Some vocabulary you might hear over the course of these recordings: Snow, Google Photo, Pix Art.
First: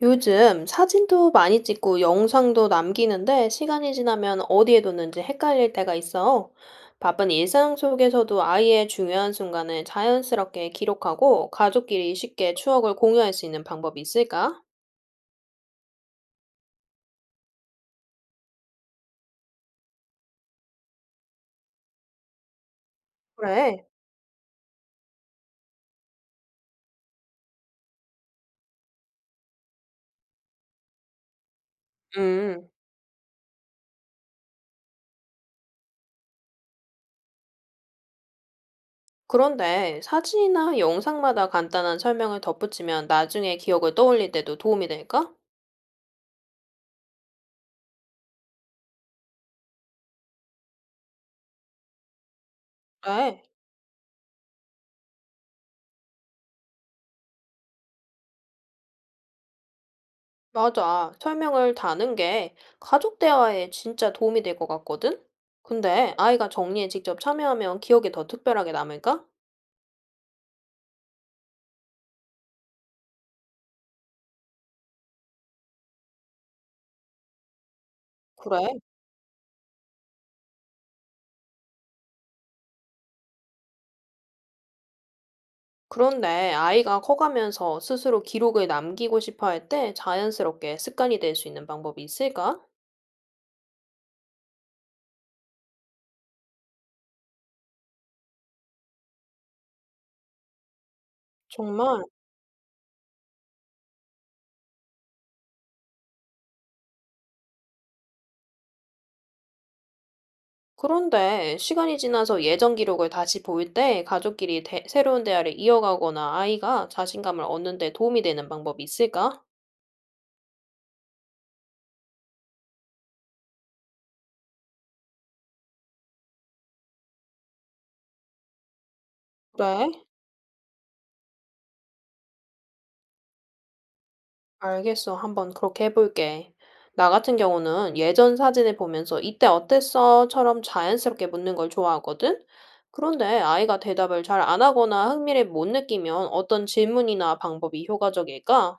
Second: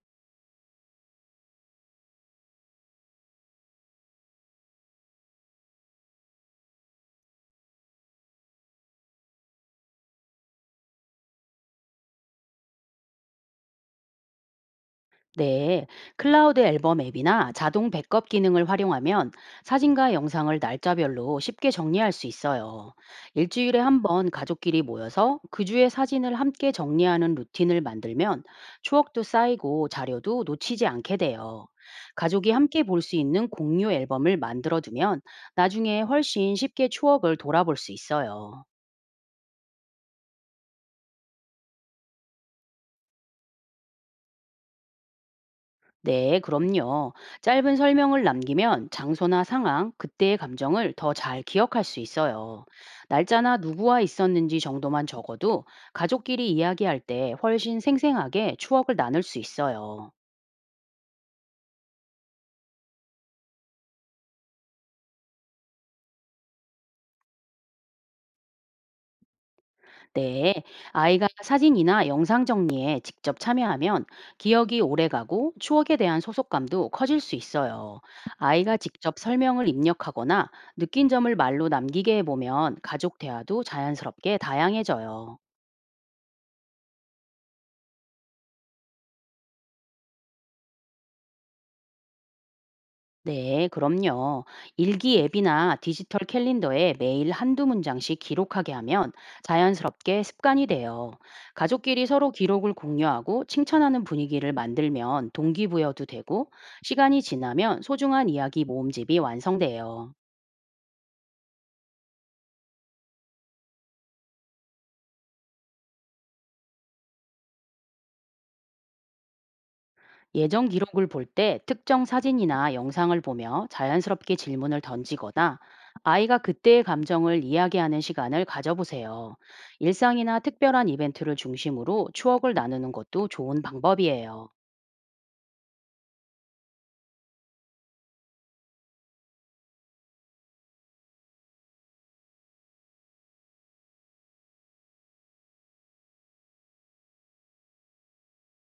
요즘 사진도 많이 찍고 영상도 남기는데 시간이 지나면 어디에 뒀는지 헷갈릴 때가 있어. 바쁜 일상 속에서도 아이의 중요한 순간을 자연스럽게 기록하고 가족끼리 쉽게 추억을 공유할 수 있는 방법이 있을까? 네, 클라우드 앨범 앱이나 자동 백업 기능을 활용하면 사진과 영상을 날짜별로 쉽게 정리할 수 있어요. 일주일에 그래. 한 번 가족끼리 모여서 그 주의 사진을 함께 정리하는 루틴을 만들면 추억도 쌓이고 자료도 놓치지 않게 돼요. 가족이 음. 함께 볼 수 있는 공유 앨범을 만들어 두면 나중에 훨씬 쉽게 추억을 돌아볼 수 있어요. 그런데 사진이나 영상마다 간단한 설명을 덧붙이면 나중에 기억을 떠올릴 때도 도움이 될까? 네, 그럼요. 짧은 설명을 남기면 장소나 상황, 그때의 감정을 더 잘 기억할 수 있어요. 그래. 날짜나 누구와 있었는지 정도만 적어도 가족끼리 이야기할 때 훨씬 생생하게 추억을 나눌 수 있어요. 맞아. 설명을 다는 게 가족 대화에 진짜 도움이 될 것 같거든? 근데 아이가 정리에 직접 참여하면 기억에 더 특별하게 남을까? 네, 아이가 사진이나 영상 정리에 직접 참여하면 기억이 오래가고 추억에 대한 소속감도 커질 수 있어요. 아이가 그래. 직접 설명을 입력하거나 느낀 점을 말로 남기게 해보면 가족 대화도 자연스럽게 다양해져요. 그런데 아이가 커가면서 스스로 기록을 남기고 싶어 할 때 자연스럽게 습관이 될 수 있는 방법이 있을까? 네, 그럼요. 일기 앱이나 디지털 캘린더에 매일 한두 문장씩 기록하게 하면 자연스럽게 습관이 돼요. 정말. 가족끼리 서로 기록을 공유하고 칭찬하는 분위기를 만들면 동기부여도 되고 시간이 지나면 소중한 이야기 모음집이 완성돼요. 그런데 시간이 지나서 예전 기록을 다시 볼 때 가족끼리 새로운 대화를 이어가거나 아이가 자신감을 얻는 데 도움이 되는 방법이 있을까? 예전 기록을 볼 때 특정 사진이나 영상을 보며 자연스럽게 질문을 던지거나 아이가 그때의 감정을 이야기하는 시간을 가져보세요. 그래. 일상이나 특별한 이벤트를 중심으로 추억을 나누는 것도 좋은 방법이에요. 알겠어. 한번 그렇게 해볼게. 나 같은 경우는 예전 사진을 보면서 이때 어땠어?처럼 자연스럽게 묻는 걸 좋아하거든? 그런데 아이가 대답을 잘 안 하거나 흥미를 못 느끼면 어떤 질문이나 방법이 효과적일까?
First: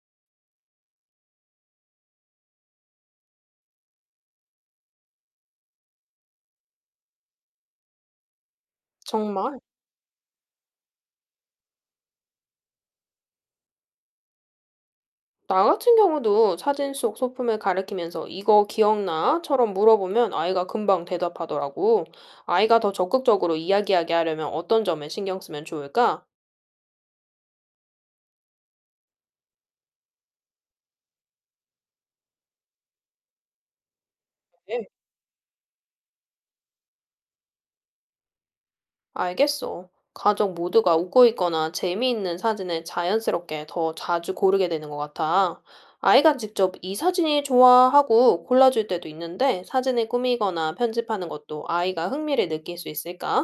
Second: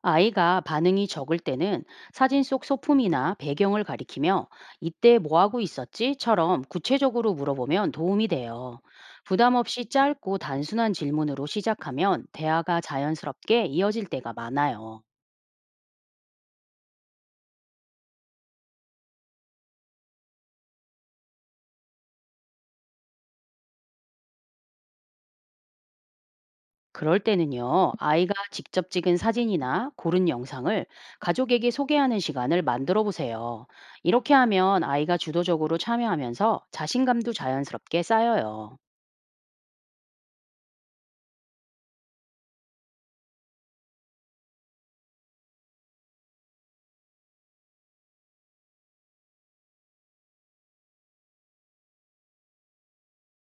아이가 반응이 적을 때는 사진 속 소품이나 배경을 가리키며 이때 뭐 하고 있었지?처럼 구체적으로 물어보면 도움이 돼요. 부담 정말? 없이 짧고 단순한 질문으로 시작하면 대화가 자연스럽게 이어질 때가 많아요. 나 같은 경우도 사진 속 소품을 가리키면서 이거 기억나?처럼 물어보면 아이가 금방 대답하더라고. 아이가 더 적극적으로 이야기하게 하려면 어떤 점에 신경 쓰면 좋을까? 그럴 때는요, 아이가 직접 찍은 사진이나 고른 영상을 가족에게 소개하는 시간을 만들어 보세요. 이렇게 하면 네. 아이가 주도적으로 참여하면서 자신감도 자연스럽게 쌓여요. 알겠어. 가족 모두가 웃고 있거나 재미있는 사진을 자연스럽게 더 자주 고르게 되는 것 같아. 아이가 직접 이 사진이 좋아 하고 골라줄 때도 있는데 사진을 꾸미거나 편집하는 것도 아이가 흥미를 느낄 수 있을까?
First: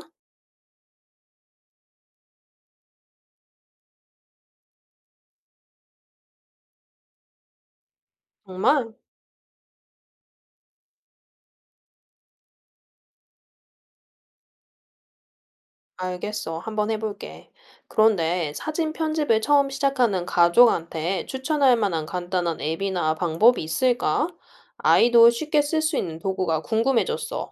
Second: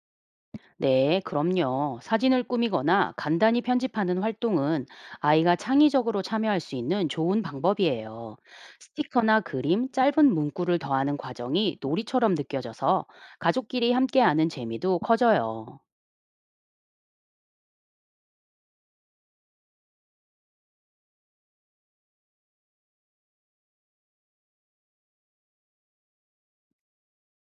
네, 그럼요. 사진을 꾸미거나 간단히 편집하는 활동은 아이가 창의적으로 참여할 수 있는 좋은 방법이에요. 정말? 스티커나 그림, 짧은 문구를 더하는 과정이 놀이처럼 느껴져서 가족끼리 함께하는 재미도 커져요. 알겠어. 한번 해볼게. 그런데 사진 편집을 처음 시작하는 가족한테 추천할 만한 간단한 앱이나 방법이 있을까? 아이도 쉽게 쓸 수 있는 도구가 궁금해졌어.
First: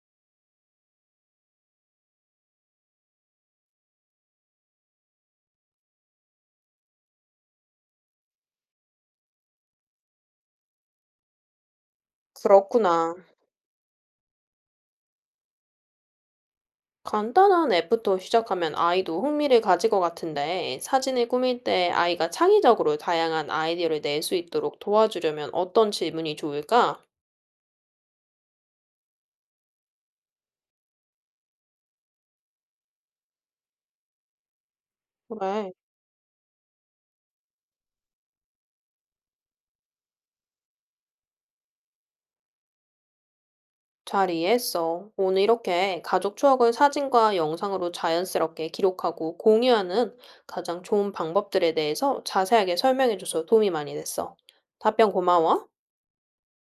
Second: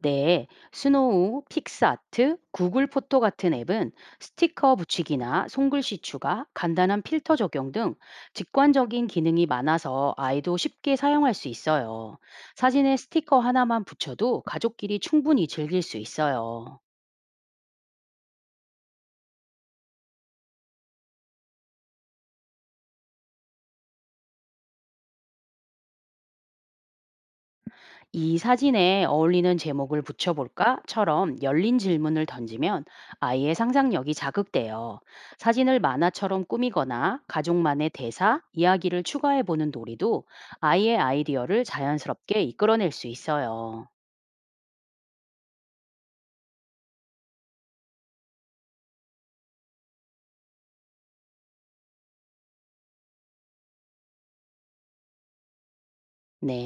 네, 스노우, 픽스아트, 구글 포토 같은 앱은 스티커 붙이기나 손글씨 추가, 간단한 필터 적용 등 직관적인 기능이 많아서 아이도 쉽게 사용할 수 있어요. 사진에 그렇구나. 스티커 하나만 붙여도 가족끼리 충분히 즐길 수 있어요. 간단한 앱부터 시작하면 아이도 흥미를 가질 것 같은데, 사진을 꾸밀 때 아이가 창의적으로 다양한 아이디어를 낼 수 있도록 도와주려면 어떤 질문이 좋을까? 이 사진에 어울리는 제목을 붙여볼까?처럼 열린 질문을 던지면 아이의 상상력이 자극돼요. 그래, 사진을 만화처럼 꾸미거나 가족만의 대사, 이야기를 추가해보는 놀이도 아이의 아이디어를 자연스럽게 이끌어낼 수 있어요. 잘 이해했어. 오늘 이렇게 가족 추억을 사진과 영상으로 자연스럽게 기록하고 공유하는 가장 좋은 방법들에 대해서 자세하게 설명해줘서 도움이 많이 됐어. 답변 고마워. 네.